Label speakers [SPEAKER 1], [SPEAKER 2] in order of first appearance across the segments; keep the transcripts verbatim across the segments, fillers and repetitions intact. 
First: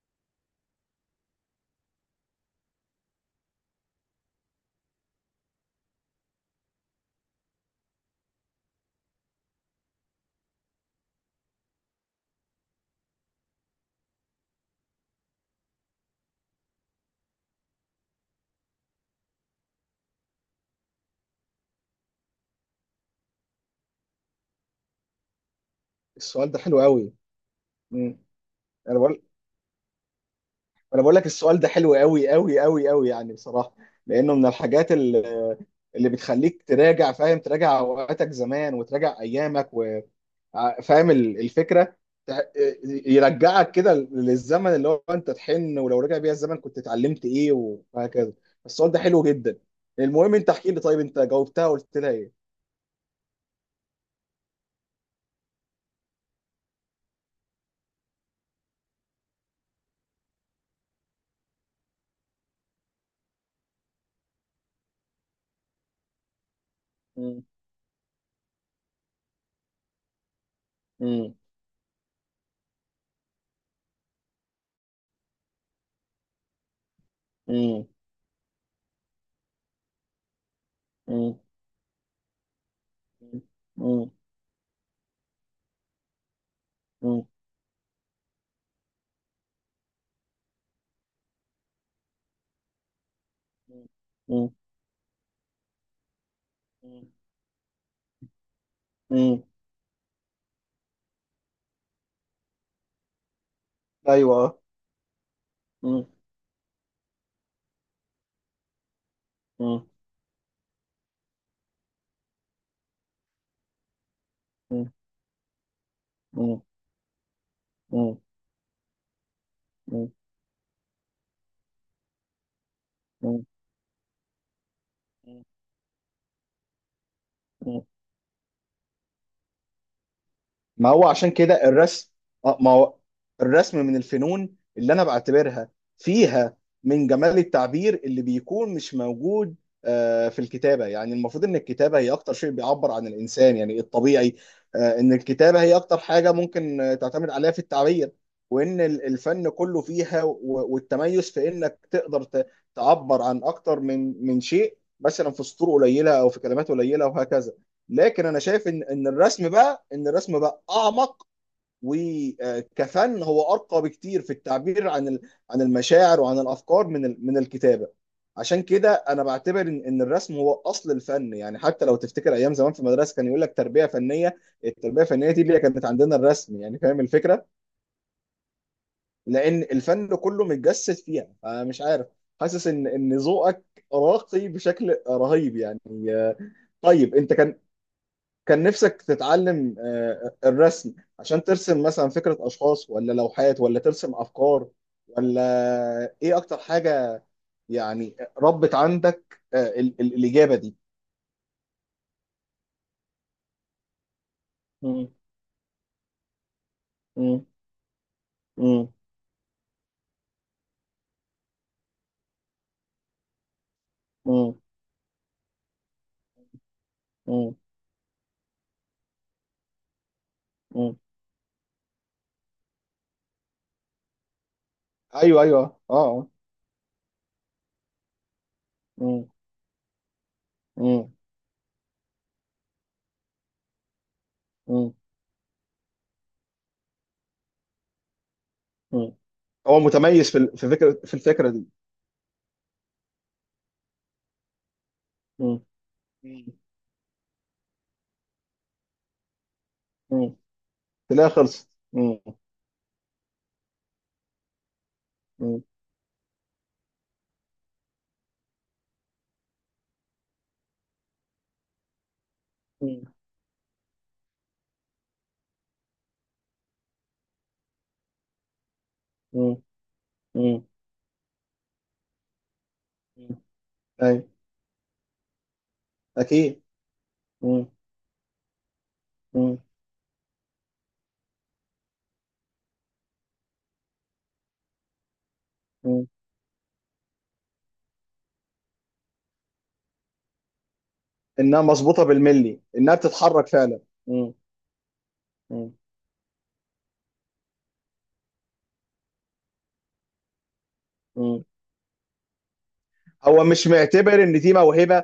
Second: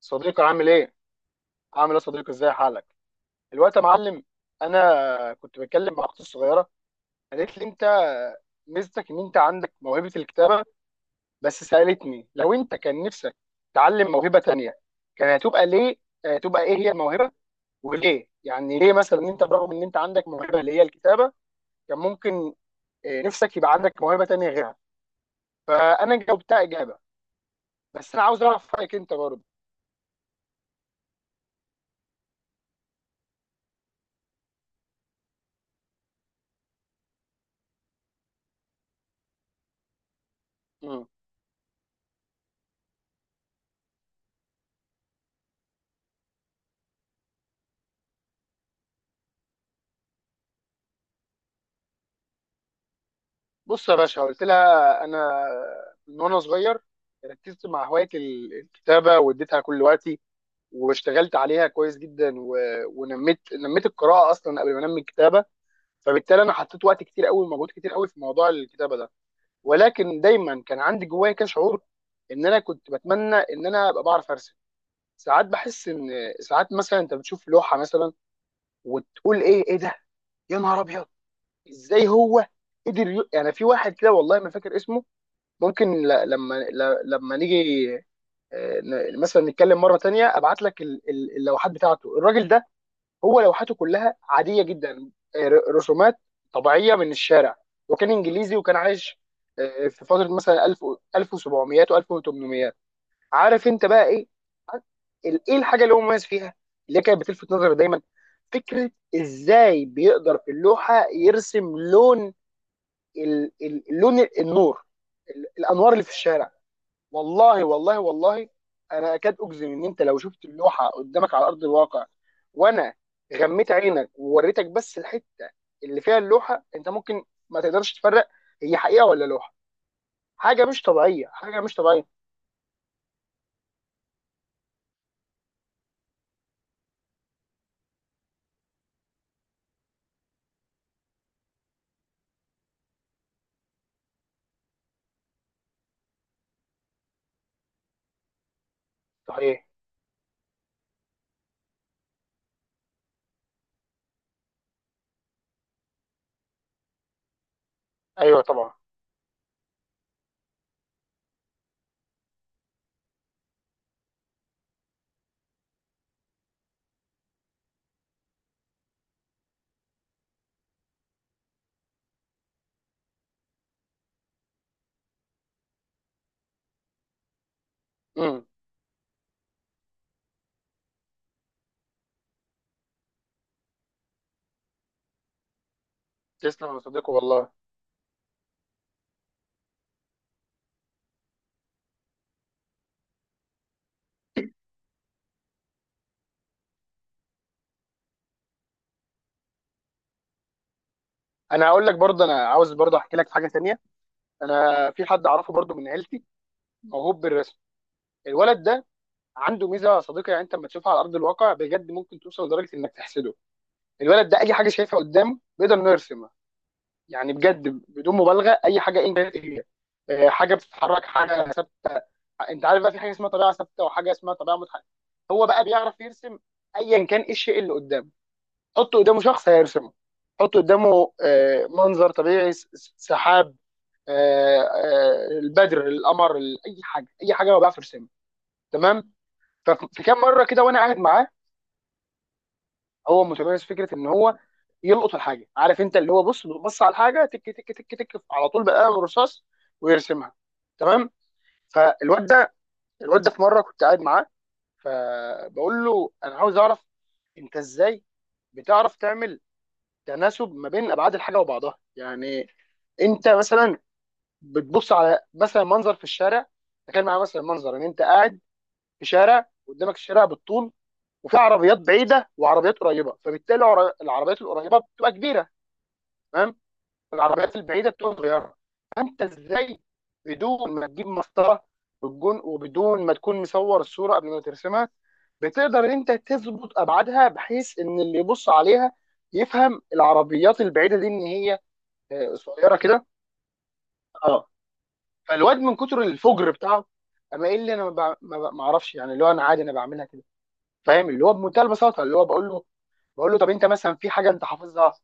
[SPEAKER 1] صديقي عامل ايه؟ عامل ايه يا صديقي، ازاي حالك؟ الوقت يا معلم. انا كنت بتكلم مع اختي الصغيره. قالت لي انت ميزتك ان انت عندك موهبه الكتابه، بس سالتني لو انت كان نفسك تعلم موهبه تانية كان هتبقى ليه؟ آه، هتبقى ايه هي الموهبه وليه؟ يعني ليه مثلا ان انت برغم ان انت عندك موهبه اللي هي الكتابه، كان ممكن آه، نفسك يبقى عندك موهبه تانية غيرها. فانا
[SPEAKER 2] السؤال ده
[SPEAKER 1] جاوبتها
[SPEAKER 2] حلو
[SPEAKER 1] اجابه،
[SPEAKER 2] قوي.
[SPEAKER 1] بس
[SPEAKER 2] مم.
[SPEAKER 1] انا عاوز اعرف رايك
[SPEAKER 2] انا
[SPEAKER 1] انت
[SPEAKER 2] بقول
[SPEAKER 1] برضه.
[SPEAKER 2] انا بقول لك السؤال ده حلو قوي قوي قوي قوي، يعني بصراحه، لانه من الحاجات اللي, اللي بتخليك تراجع، فاهم تراجع اوقاتك زمان، وتراجع ايامك و... ع- فاهم ال- الفكره، تع- يرجعك كده للزمن اللي هو انت تحن، ولو رجع بيها الزمن كنت اتعلمت ايه، وهكذا. السؤال ده حلو جدا. المهم انت احكي لي، طيب انت جاوبتها وقلت لها ايه؟
[SPEAKER 1] بص يا باشا، قلت لها انا من وانا صغير ركزت مع هوايه ال- الكتابه، واديتها كل وقتي، واشتغلت عليها كويس جدا و... ونميت، نميت القراءه اصلا قبل ما انمي الكتابه. فبالتالي انا حطيت وقت كتير
[SPEAKER 2] مم.
[SPEAKER 1] قوي ومجهود كتير قوي في موضوع الكتابه ده، ولكن دايما كان عندي جوايا
[SPEAKER 2] مم.
[SPEAKER 1] كده شعور ان انا كنت بتمنى ان انا ابقى بعرف ارسم. ساعات بحس ان، ساعات مثلا انت بتشوف لوحه
[SPEAKER 2] مم.
[SPEAKER 1] مثلا وتقول ايه ايه ده، يا نهار ابيض،
[SPEAKER 2] مم.
[SPEAKER 1] ازاي هو قدر ي... يعني في واحد
[SPEAKER 2] مم.
[SPEAKER 1] كده والله ما فاكر اسمه، ممكن ل- لما ل-
[SPEAKER 2] مم.
[SPEAKER 1] لما نيجي آه، ن- مثلا نتكلم مره تانية ابعت لك ال- ال- اللوحات بتاعته، الراجل ده هو لوحاته كلها
[SPEAKER 2] مم.
[SPEAKER 1] عاديه جدا، آه، ر- رسومات طبيعيه
[SPEAKER 2] مم.
[SPEAKER 1] من الشارع. وكان انجليزي وكان عايش
[SPEAKER 2] مم.
[SPEAKER 1] آه، في فتره مثلا ألف و- ألف وسبعمية و1800. عارف انت بقى ايه
[SPEAKER 2] ايوه.
[SPEAKER 1] ال- ايه الحاجه اللي هو
[SPEAKER 2] مم.
[SPEAKER 1] مميز فيها، اللي كانت بتلفت نظري دايما؟ فكره ازاي
[SPEAKER 2] مم.
[SPEAKER 1] بيقدر في اللوحه يرسم لون ال- ال- لون النور،
[SPEAKER 2] مم.
[SPEAKER 1] ال- الانوار اللي في الشارع.
[SPEAKER 2] مم.
[SPEAKER 1] والله والله
[SPEAKER 2] مم.
[SPEAKER 1] والله، انا اكاد اجزم ان انت لو شفت اللوحه قدامك على ارض الواقع وانا
[SPEAKER 2] مم.
[SPEAKER 1] غميت عينك ووريتك بس الحته اللي فيها اللوحه، انت ممكن ما
[SPEAKER 2] مم.
[SPEAKER 1] تقدرش تفرق هي حقيقه ولا لوحه. حاجه مش
[SPEAKER 2] ما هو
[SPEAKER 1] طبيعيه،
[SPEAKER 2] عشان
[SPEAKER 1] حاجه
[SPEAKER 2] كده
[SPEAKER 1] مش طبيعيه.
[SPEAKER 2] الرسم، اه ما هو الرسم من الفنون اللي انا بعتبرها فيها من جمال التعبير اللي بيكون مش موجود آه، في الكتابة. يعني المفروض ان الكتابة هي اكتر شيء بيعبر عن الانسان، يعني الطبيعي، آه، ان الكتابة هي اكتر حاجة ممكن آه، تعتمد عليها في التعبير، وان ال- الفن
[SPEAKER 1] صحيح.
[SPEAKER 2] كله فيها و- والتميز في انك تقدر ت- تعبر عن اكتر من من شيء، مثلا في سطور قليلة او في كلمات قليلة، وهكذا. لكن انا
[SPEAKER 1] ايوه
[SPEAKER 2] شايف
[SPEAKER 1] طبعا.
[SPEAKER 2] ان ان الرسم بقى ان الرسم بقى اعمق، وكفن هو ارقى بكتير في التعبير عن ال- عن المشاعر وعن الافكار من ال- من الكتابه. عشان كده انا بعتبر ان إن الرسم هو اصل الفن، يعني حتى لو تفتكر ايام زمان في المدرسه كان يقول لك تربيه فنيه. التربيه الفنيه دي اللي هي كانت عندنا الرسم، يعني فاهم الفكره،
[SPEAKER 1] امم
[SPEAKER 2] لان الفن كله متجسد فيها. مش عارف، حاسس ان ان ذوقك راقي بشكل رهيب يعني. آه،
[SPEAKER 1] تسلم يا صديقي
[SPEAKER 2] طيب انت
[SPEAKER 1] والله.
[SPEAKER 2] كان، كان نفسك تتعلم آه، الرسم، عشان ترسم مثلا فكرة أشخاص، ولا لوحات، ولا ترسم أفكار، ولا إيه أكتر حاجة؟ يعني ربت عندك آه، ال- ال- الإجابة دي.
[SPEAKER 1] انا هقول لك برضه، انا عاوز برضه احكي لك حاجه ثانيه. انا في
[SPEAKER 2] مم.
[SPEAKER 1] حد اعرفه برضه من عيلتي موهوب
[SPEAKER 2] مم.
[SPEAKER 1] بالرسم. الولد ده
[SPEAKER 2] مم.
[SPEAKER 1] عنده ميزه يا صديقي، يعني انت لما تشوفها على ارض الواقع بجد ممكن توصل لدرجه انك تحسده. الولد ده اي
[SPEAKER 2] مم.
[SPEAKER 1] حاجه شايفها قدامه بيقدر انه يرسمها. يعني
[SPEAKER 2] مم.
[SPEAKER 1] بجد بدون مبالغه، اي حاجه انت هي، آه، حاجه
[SPEAKER 2] مم.
[SPEAKER 1] بتتحرك، حاجه ثابته. انت عارف بقى في حاجه اسمها طبيعه ثابته وحاجه اسمها طبيعه متحركه.
[SPEAKER 2] أيوه
[SPEAKER 1] هو بقى
[SPEAKER 2] أيوه أه
[SPEAKER 1] بيعرف
[SPEAKER 2] آه.
[SPEAKER 1] يرسم ايا كان ايه الشيء اللي قدامه. حط قدامه
[SPEAKER 2] مم.
[SPEAKER 1] شخص هيرسمه، حط قدامه
[SPEAKER 2] مم.
[SPEAKER 1] آه، منظر طبيعي، س- س- سحاب، آه،
[SPEAKER 2] مم.
[SPEAKER 1] آه، البدر، القمر، ال- اي حاجه، اي حاجه هو بيعرف يرسمها. تمام.
[SPEAKER 2] مم. هو
[SPEAKER 1] ففي كام
[SPEAKER 2] متميز في
[SPEAKER 1] مره
[SPEAKER 2] ال-
[SPEAKER 1] كده
[SPEAKER 2] في
[SPEAKER 1] وانا قاعد
[SPEAKER 2] فكرة في
[SPEAKER 1] معاه،
[SPEAKER 2] الفكرة دي.
[SPEAKER 1] هو متميز في فكره ان هو يلقط الحاجه،
[SPEAKER 2] مم.
[SPEAKER 1] عارف انت، اللي هو
[SPEAKER 2] مم.
[SPEAKER 1] بص، بص على الحاجه تك تك تك تك على طول بقلم الرصاص ويرسمها.
[SPEAKER 2] مم.
[SPEAKER 1] تمام.
[SPEAKER 2] تلاقيها خلصت. مم.
[SPEAKER 1] فالواد ده الواد ده في مره كنت قاعد معاه،
[SPEAKER 2] مم.
[SPEAKER 1] فبقول له انا عاوز اعرف، انت ازاي بتعرف تعمل تناسب ما بين ابعاد الحاجه وبعضها؟ يعني
[SPEAKER 2] مم.
[SPEAKER 1] انت مثلا بتبص على مثلا منظر في الشارع، تخيل معايا مثلا منظر ان انت قاعد في شارع
[SPEAKER 2] مم.
[SPEAKER 1] قدامك الشارع
[SPEAKER 2] مم.
[SPEAKER 1] بالطول، وفي عربيات بعيده وعربيات قريبه، فبالتالي العر-
[SPEAKER 2] أيوه،
[SPEAKER 1] العربيات القريبه بتبقى كبيره، تمام،
[SPEAKER 2] أكيد.
[SPEAKER 1] العربيات
[SPEAKER 2] مم.
[SPEAKER 1] البعيده بتبقى صغيره. فانت ازاي بدون ما تجيب مسطره والجون، وبدون ما تكون مصور الصوره قبل ما ترسمها، بتقدر ان
[SPEAKER 2] مم.
[SPEAKER 1] انت تظبط ابعادها بحيث ان اللي يبص عليها يفهم العربيات البعيده دي ان هي
[SPEAKER 2] انها مظبوطه
[SPEAKER 1] آه،
[SPEAKER 2] بالملي،
[SPEAKER 1] قصيره
[SPEAKER 2] انها
[SPEAKER 1] كده؟
[SPEAKER 2] بتتحرك فعلا. مم.
[SPEAKER 1] اه. فالواد
[SPEAKER 2] مم.
[SPEAKER 1] من كتر الفجر بتاعه، اما ايه اللي انا ما بع- ما بع- ما اعرفش، يعني اللي هو انا عادي انا بعملها كده، فاهم، اللي هو
[SPEAKER 2] مم.
[SPEAKER 1] بمنتهى البساطه. اللي هو بقول له بقول له
[SPEAKER 2] هو
[SPEAKER 1] طب انت
[SPEAKER 2] مش
[SPEAKER 1] مثلا في
[SPEAKER 2] معتبر
[SPEAKER 1] حاجه
[SPEAKER 2] ان
[SPEAKER 1] انت
[SPEAKER 2] دي
[SPEAKER 1] حافظها؟
[SPEAKER 2] موهبه.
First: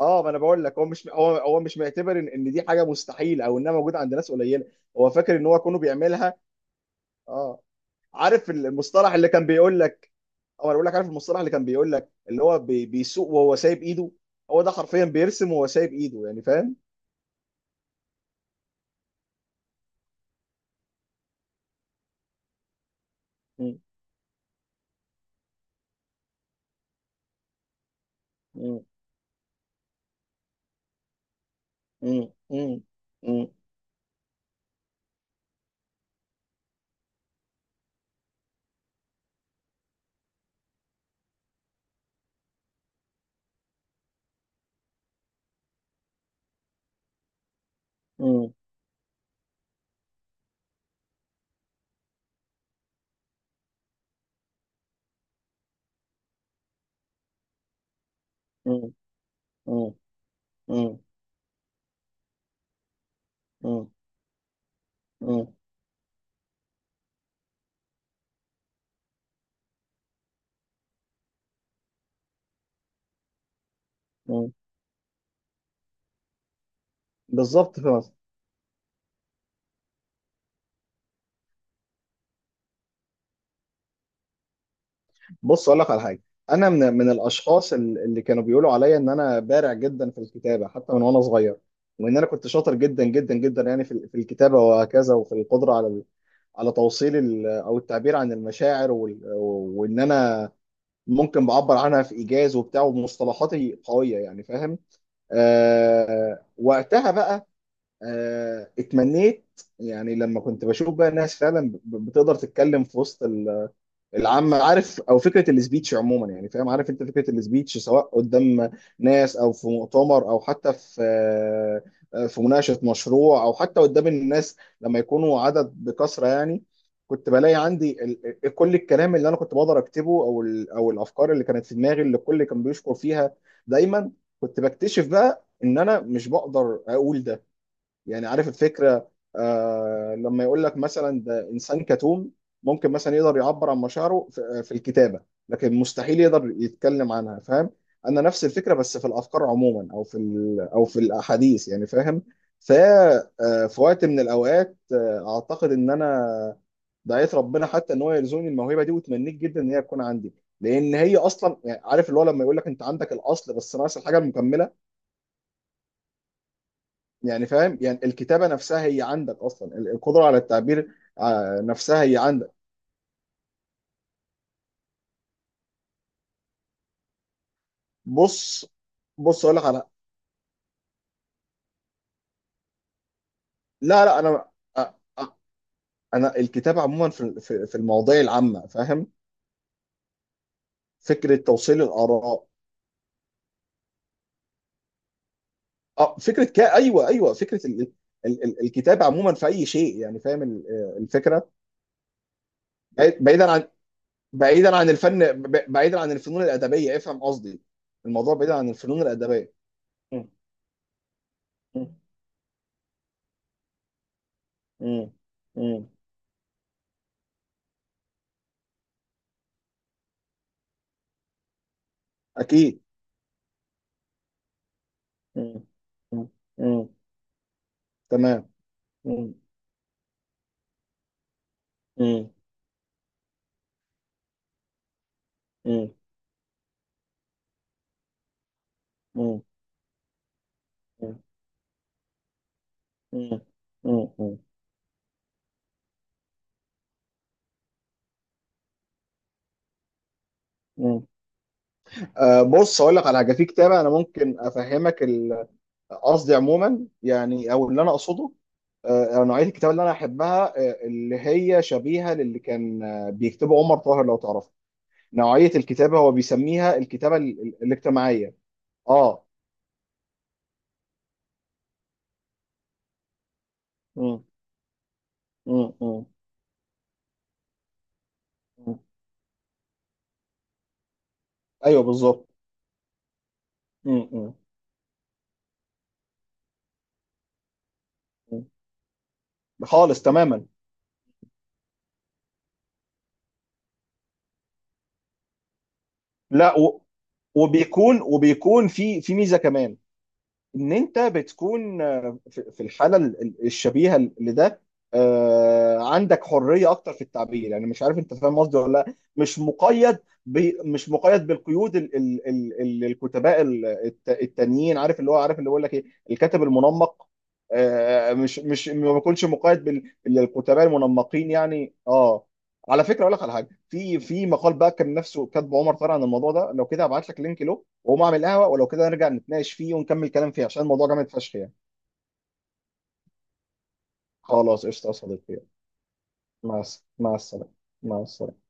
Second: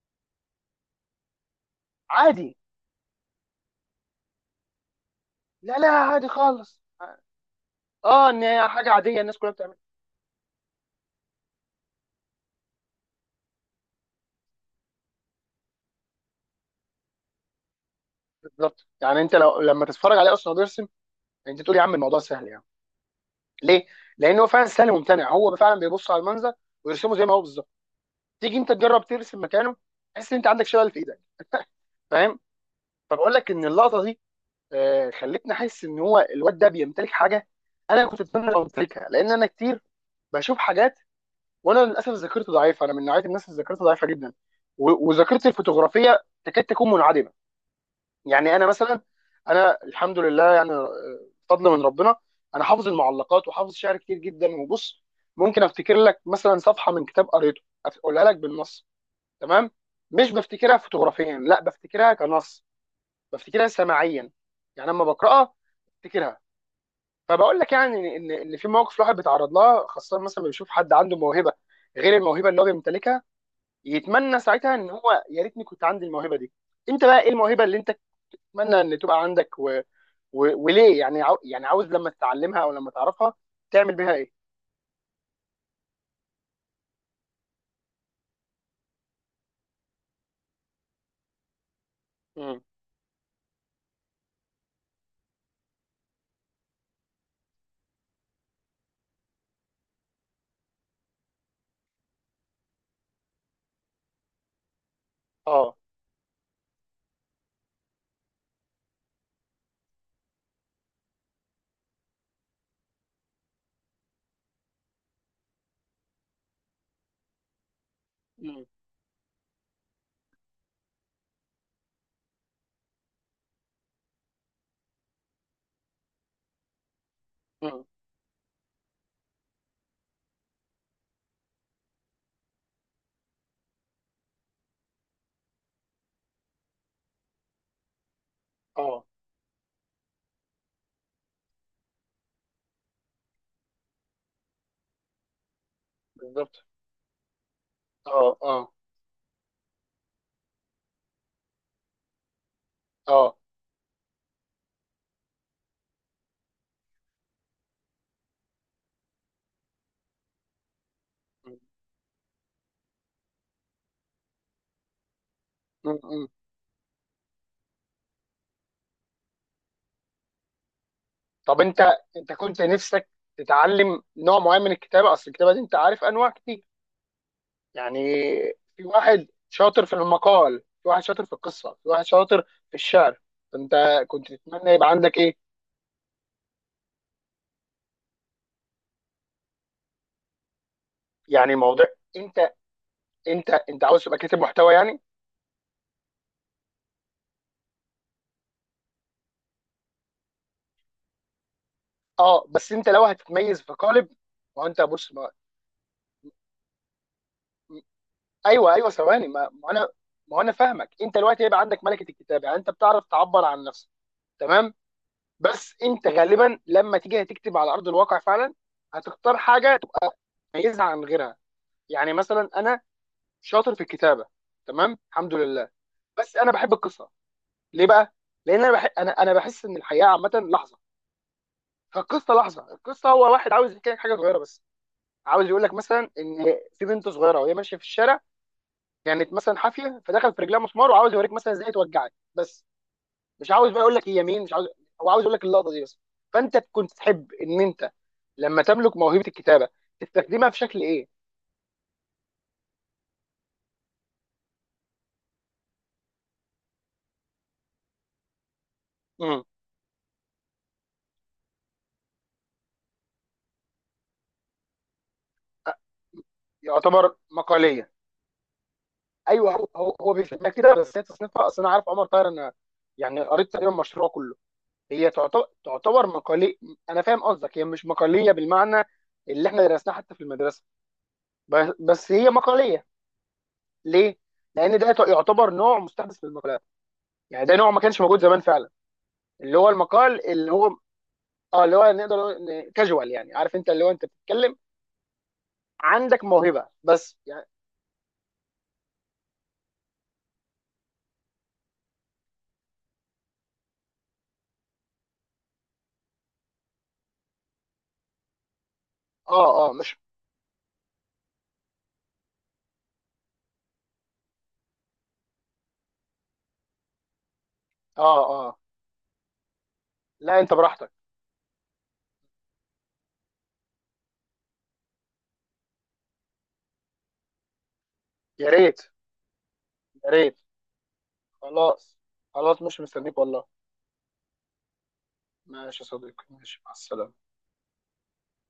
[SPEAKER 2] اه، ما انا بقول لك هو مش هو هو مش معتبر ان إن
[SPEAKER 1] عادي،
[SPEAKER 2] دي حاجه مستحيله، او انها موجوده عند ناس قليله. هو فاكر ان هو
[SPEAKER 1] لا
[SPEAKER 2] كونه
[SPEAKER 1] لا، عادي
[SPEAKER 2] بيعملها.
[SPEAKER 1] خالص.
[SPEAKER 2] اه.
[SPEAKER 1] اه، ان
[SPEAKER 2] عارف
[SPEAKER 1] هي حاجه
[SPEAKER 2] المصطلح
[SPEAKER 1] عاديه
[SPEAKER 2] اللي
[SPEAKER 1] الناس
[SPEAKER 2] كان
[SPEAKER 1] كلها بتعملها.
[SPEAKER 2] بيقول لك، او انا بقول لك عارف المصطلح اللي كان بيقول لك اللي هو بي- بيسوق وهو سايب ايده. هو ده حرفيا بيرسم وهو سايب ايده، يعني فاهم.
[SPEAKER 1] بالظبط، يعني انت لو لما تتفرج عليه اصلا بيرسم، انت تقول يا عم الموضوع سهل يعني.
[SPEAKER 2] مم.
[SPEAKER 1] ليه؟ لان هو فعلا سهل وممتنع، هو فعلا بيبص على المنظر ويرسمه زي ما هو بالظبط. تيجي انت
[SPEAKER 2] مم.
[SPEAKER 1] تجرب ترسم مكانه، تحس ان انت عندك شلل في ايدك.
[SPEAKER 2] مم.
[SPEAKER 1] فاهم؟
[SPEAKER 2] مم.
[SPEAKER 1] فبقول
[SPEAKER 2] مم.
[SPEAKER 1] لك ان اللقطه دي آه، خلتني احس ان هو الواد ده بيمتلك حاجه انا كنت اتمنى لو امتلكها، لان انا كتير بشوف حاجات وانا للاسف ذاكرتي ضعيفه. انا من نوعيه الناس اللي ذاكرتها ضعيفه جدا، و- وذاكرتي الفوتوغرافيه تكاد تكون منعدمه.
[SPEAKER 2] مم.
[SPEAKER 1] يعني انا مثلا، انا الحمد لله يعني آه، فضل من ربنا، انا حافظ المعلقات وحافظ شعر كتير جدا. وبص، ممكن افتكر لك مثلا صفحه من كتاب قريته اقولها لك بالنص، تمام.
[SPEAKER 2] مم.
[SPEAKER 1] مش بفتكرها
[SPEAKER 2] مم.
[SPEAKER 1] فوتوغرافيا، لا، بفتكرها كنص، بفتكرها
[SPEAKER 2] مم.
[SPEAKER 1] سماعيا. يعني لما
[SPEAKER 2] مم.
[SPEAKER 1] بقراها بفتكرها. فبقول لك يعني ان ان في مواقف الواحد بيتعرض لها، خاصه مثلا بيشوف حد عنده موهبه غير الموهبه اللي هو بيمتلكها، يتمنى ساعتها ان هو يا ريتني كنت عندي الموهبه دي. انت بقى ايه الموهبه اللي
[SPEAKER 2] بالظبط.
[SPEAKER 1] انت تتمنى ان تبقى عندك، و- وليه؟ يعني عاو... يعني عاوز لما تتعلمها او لما تعرفها تعمل بيها ايه؟
[SPEAKER 2] بص اقول لك على حاجه. انا من من الاشخاص ال- اللي كانوا بيقولوا عليا ان انا بارع جدا في الكتابه حتى من وانا صغير، وان انا كنت
[SPEAKER 1] مم.
[SPEAKER 2] شاطر جدا جدا جدا يعني في ال- في الكتابه وهكذا، وفي القدره على ال- على توصيل ال- او التعبير عن المشاعر وال- وان انا ممكن بعبر عنها في ايجاز وبتاع، ومصطلحاتي قويه، يعني فاهم.
[SPEAKER 1] اه.
[SPEAKER 2] آه وقتها بقى، آه اتمنيت، يعني لما كنت بشوف بقى الناس فعلا ب- بتقدر تتكلم في وسط العامة، عارف، او فكرة السبيتش عموما يعني فاهم، عارف انت فكرة السبيتش، سواء
[SPEAKER 1] مم.
[SPEAKER 2] قدام ناس، او في مؤتمر، او حتى في آه، في مناقشة مشروع، او حتى قدام الناس لما يكونوا عدد بكثرة يعني. كنت بلاقي
[SPEAKER 1] مم.
[SPEAKER 2] عندي ال- ال- كل الكلام اللي انا كنت بقدر اكتبه، او ال- او الافكار اللي كانت في دماغي اللي الكل كان بيشكر فيها دايما. كنت بكتشف بقى ان انا مش بقدر اقول ده، يعني عارف
[SPEAKER 1] اه.
[SPEAKER 2] الفكرة. آه لما يقول لك مثلا ده إنسان كتوم، ممكن مثلا يقدر يعبر عن مشاعره في, آه، في الكتابة، لكن مستحيل يقدر
[SPEAKER 1] بالظبط.
[SPEAKER 2] يتكلم عنها، فاهم. أنا
[SPEAKER 1] اه،
[SPEAKER 2] نفس
[SPEAKER 1] اه،
[SPEAKER 2] الفكرة، بس في الأفكار عموما، أو في ال، أو في الأحاديث، يعني فاهم. ف
[SPEAKER 1] اه.
[SPEAKER 2] آه، في وقت من الأوقات، آه، أعتقد إن أنا دعيت ربنا حتى إن هو يرزقني الموهبة دي، وتمنيت جدا إن هي تكون عندي. لأن هي أصلا يعني عارف اللي هو لما يقول لك أنت عندك الأصل بس ناقص الحاجة المكملة.
[SPEAKER 1] مم. مم.
[SPEAKER 2] يعني فاهم، يعني الكتابة نفسها هي عندك أصلا ال- القدرة على التعبير،
[SPEAKER 1] طب
[SPEAKER 2] آه،
[SPEAKER 1] انت
[SPEAKER 2] نفسها هي
[SPEAKER 1] انت
[SPEAKER 2] عندك.
[SPEAKER 1] كنت نفسك تتعلم نوع معين من الكتابه؟ اصل الكتابه دي انت عارف انواع كتير يعني،
[SPEAKER 2] بص
[SPEAKER 1] في واحد
[SPEAKER 2] بص أقول لك على،
[SPEAKER 1] شاطر في المقال، في واحد شاطر في القصه، في واحد شاطر في الشعر. فانت
[SPEAKER 2] لا لا
[SPEAKER 1] كنت
[SPEAKER 2] أنا،
[SPEAKER 1] تتمنى يبقى
[SPEAKER 2] آه،
[SPEAKER 1] عندك ايه؟
[SPEAKER 2] آه، أنا الكتابة عموما في في في المواضيع العامة فاهم، فكرة
[SPEAKER 1] يعني
[SPEAKER 2] توصيل
[SPEAKER 1] موضوع،
[SPEAKER 2] الآراء.
[SPEAKER 1] انت انت انت عاوز تبقى كاتب محتوى يعني؟
[SPEAKER 2] آه، فكرة كا أيوه أيوه فكرة ال... ال... ال- الكتابة عموما في أي شيء، يعني فاهم ال- آه، الفكرة.
[SPEAKER 1] اه. بس انت لو
[SPEAKER 2] بعيد- بعيدا
[SPEAKER 1] هتتميز
[SPEAKER 2] عن،
[SPEAKER 1] في قالب، ما هو
[SPEAKER 2] بعيدا
[SPEAKER 1] انت
[SPEAKER 2] عن
[SPEAKER 1] بص.
[SPEAKER 2] الفن، ب- بعيدا عن الفنون الأدبية، افهم قصدي. الموضوع بعيدا عن
[SPEAKER 1] ايوه، ايوه،
[SPEAKER 2] الفنون
[SPEAKER 1] ثواني، ما
[SPEAKER 2] الأدبية.
[SPEAKER 1] ما انا
[SPEAKER 2] م-
[SPEAKER 1] ما انا فاهمك. انت دلوقتي هيبقى عندك
[SPEAKER 2] م-
[SPEAKER 1] ملكه الكتابه يعني، انت بتعرف تعبر عن نفسك، تمام،
[SPEAKER 2] م-
[SPEAKER 1] بس
[SPEAKER 2] م.
[SPEAKER 1] انت غالبا لما تيجي هتكتب على ارض الواقع فعلا، هتختار حاجه تبقى مميزه عن غيرها. يعني مثلا انا
[SPEAKER 2] أكيد.
[SPEAKER 1] شاطر في الكتابه، تمام، الحمد
[SPEAKER 2] مم.
[SPEAKER 1] لله،
[SPEAKER 2] مم.
[SPEAKER 1] بس انا بحب
[SPEAKER 2] مم.
[SPEAKER 1] القصه. ليه بقى؟
[SPEAKER 2] تمام.
[SPEAKER 1] لان انا بح... انا انا
[SPEAKER 2] مم.
[SPEAKER 1] بحس ان الحياه عامه لحظه،
[SPEAKER 2] مم.
[SPEAKER 1] فالقصه لحظه. القصه هو واحد عاوز يحكي لك حاجه صغيره بس، عاوز يقول لك
[SPEAKER 2] مم.
[SPEAKER 1] مثلا ان في بنت صغيره وهي ماشيه في الشارع كانت
[SPEAKER 2] مم.
[SPEAKER 1] مثلا حافيه فدخل في رجلها مسمار، وعاوز
[SPEAKER 2] مم.
[SPEAKER 1] يوريك مثلا ازاي توجعك بس،
[SPEAKER 2] مم.
[SPEAKER 1] مش عاوز بقى يقول لك هي
[SPEAKER 2] مم.
[SPEAKER 1] مين، مش عاوز. هو عاوز يقول لك اللقطه دي بس. فانت كنت تحب ان انت لما تملك موهبه الكتابه تستخدمها في شكل
[SPEAKER 2] مم.
[SPEAKER 1] ايه؟
[SPEAKER 2] آه، بص اقول لك على حاجه في كتاب، انا ممكن افهمك ال- قصدي عموما يعني، او اللي انا اقصده، آه،
[SPEAKER 1] امم
[SPEAKER 2] نوعيه الكتاب اللي انا احبها، آه، اللي هي شبيهه للي كان آه، بيكتبه عمر طاهر، لو تعرفه. نوعيه الكتابه هو بيسميها
[SPEAKER 1] يعتبر
[SPEAKER 2] الكتابه ال- ال-
[SPEAKER 1] مقاليه.
[SPEAKER 2] الاجتماعيه. اه.
[SPEAKER 1] ايوه، هو هو, هو, بيفهمها كده، بس هي تصنيفها، اصل انا عارف عمر طاهر، انا يعني قريت تقريبا مشروعه
[SPEAKER 2] مم.
[SPEAKER 1] كله. هي تعتبر
[SPEAKER 2] مم. مم.
[SPEAKER 1] تعتبر مقاليه. انا فاهم قصدك، هي مش مقاليه
[SPEAKER 2] مم.
[SPEAKER 1] بالمعنى اللي احنا درسناه حتى في المدرسه،
[SPEAKER 2] ايوه
[SPEAKER 1] ب- بس
[SPEAKER 2] بالظبط.
[SPEAKER 1] هي مقاليه.
[SPEAKER 2] مم.
[SPEAKER 1] ليه؟
[SPEAKER 2] مم.
[SPEAKER 1] لان ده يعتبر نوع مستحدث من المقالات، يعني ده نوع ما كانش موجود زمان
[SPEAKER 2] مم.
[SPEAKER 1] فعلا. اللي هو
[SPEAKER 2] خالص
[SPEAKER 1] المقال،
[SPEAKER 2] تماما.
[SPEAKER 1] اللي هو اه اللي هو نقدر نقول كاجوال يعني، عارف انت، اللي هو انت بتتكلم، عندك
[SPEAKER 2] لا
[SPEAKER 1] موهبه
[SPEAKER 2] و...
[SPEAKER 1] بس يعني.
[SPEAKER 2] وبيكون، وبيكون في في ميزه كمان، ان انت بتكون آه، في في الحاله ال- ال- الشبيهه لده، آه، عندك حريه اكتر في التعبير، يعني مش عارف انت فاهم قصدي ولا لا، مش
[SPEAKER 1] اه، اه، مش،
[SPEAKER 2] مقيد، ب- مش مقيد بالقيود ال- ال- ال- ال- الكتباء ال- الت- التانيين، عارف اللي هو، عارف اللي بيقول لك ايه، الكاتب المنمق، آه،
[SPEAKER 1] اه،
[SPEAKER 2] مش
[SPEAKER 1] اه،
[SPEAKER 2] مش ما بيكونش مقيد بال-
[SPEAKER 1] لا، انت
[SPEAKER 2] بالكتباء
[SPEAKER 1] براحتك.
[SPEAKER 2] المنمقين يعني، اه. على فكره اقول لك على حاجه في في مقال بقى كان نفسه كاتبه عمر طارق عن الموضوع ده، لو كده هبعت لك لينك له واقوم اعمل قهوه،
[SPEAKER 1] يا
[SPEAKER 2] ولو
[SPEAKER 1] ريت،
[SPEAKER 2] كده نرجع نتناقش فيه
[SPEAKER 1] يا
[SPEAKER 2] ونكمل كلام
[SPEAKER 1] ريت،
[SPEAKER 2] فيه، عشان الموضوع جامد فشخ يعني.
[SPEAKER 1] خلاص، خلاص، مش مستنيك والله.
[SPEAKER 2] خلاص قشطه يا صديقي.
[SPEAKER 1] ماشي يا صديقي،
[SPEAKER 2] مع
[SPEAKER 1] ماشي، مع
[SPEAKER 2] الس-
[SPEAKER 1] السلامه.
[SPEAKER 2] مع السلامه. مع السلامه.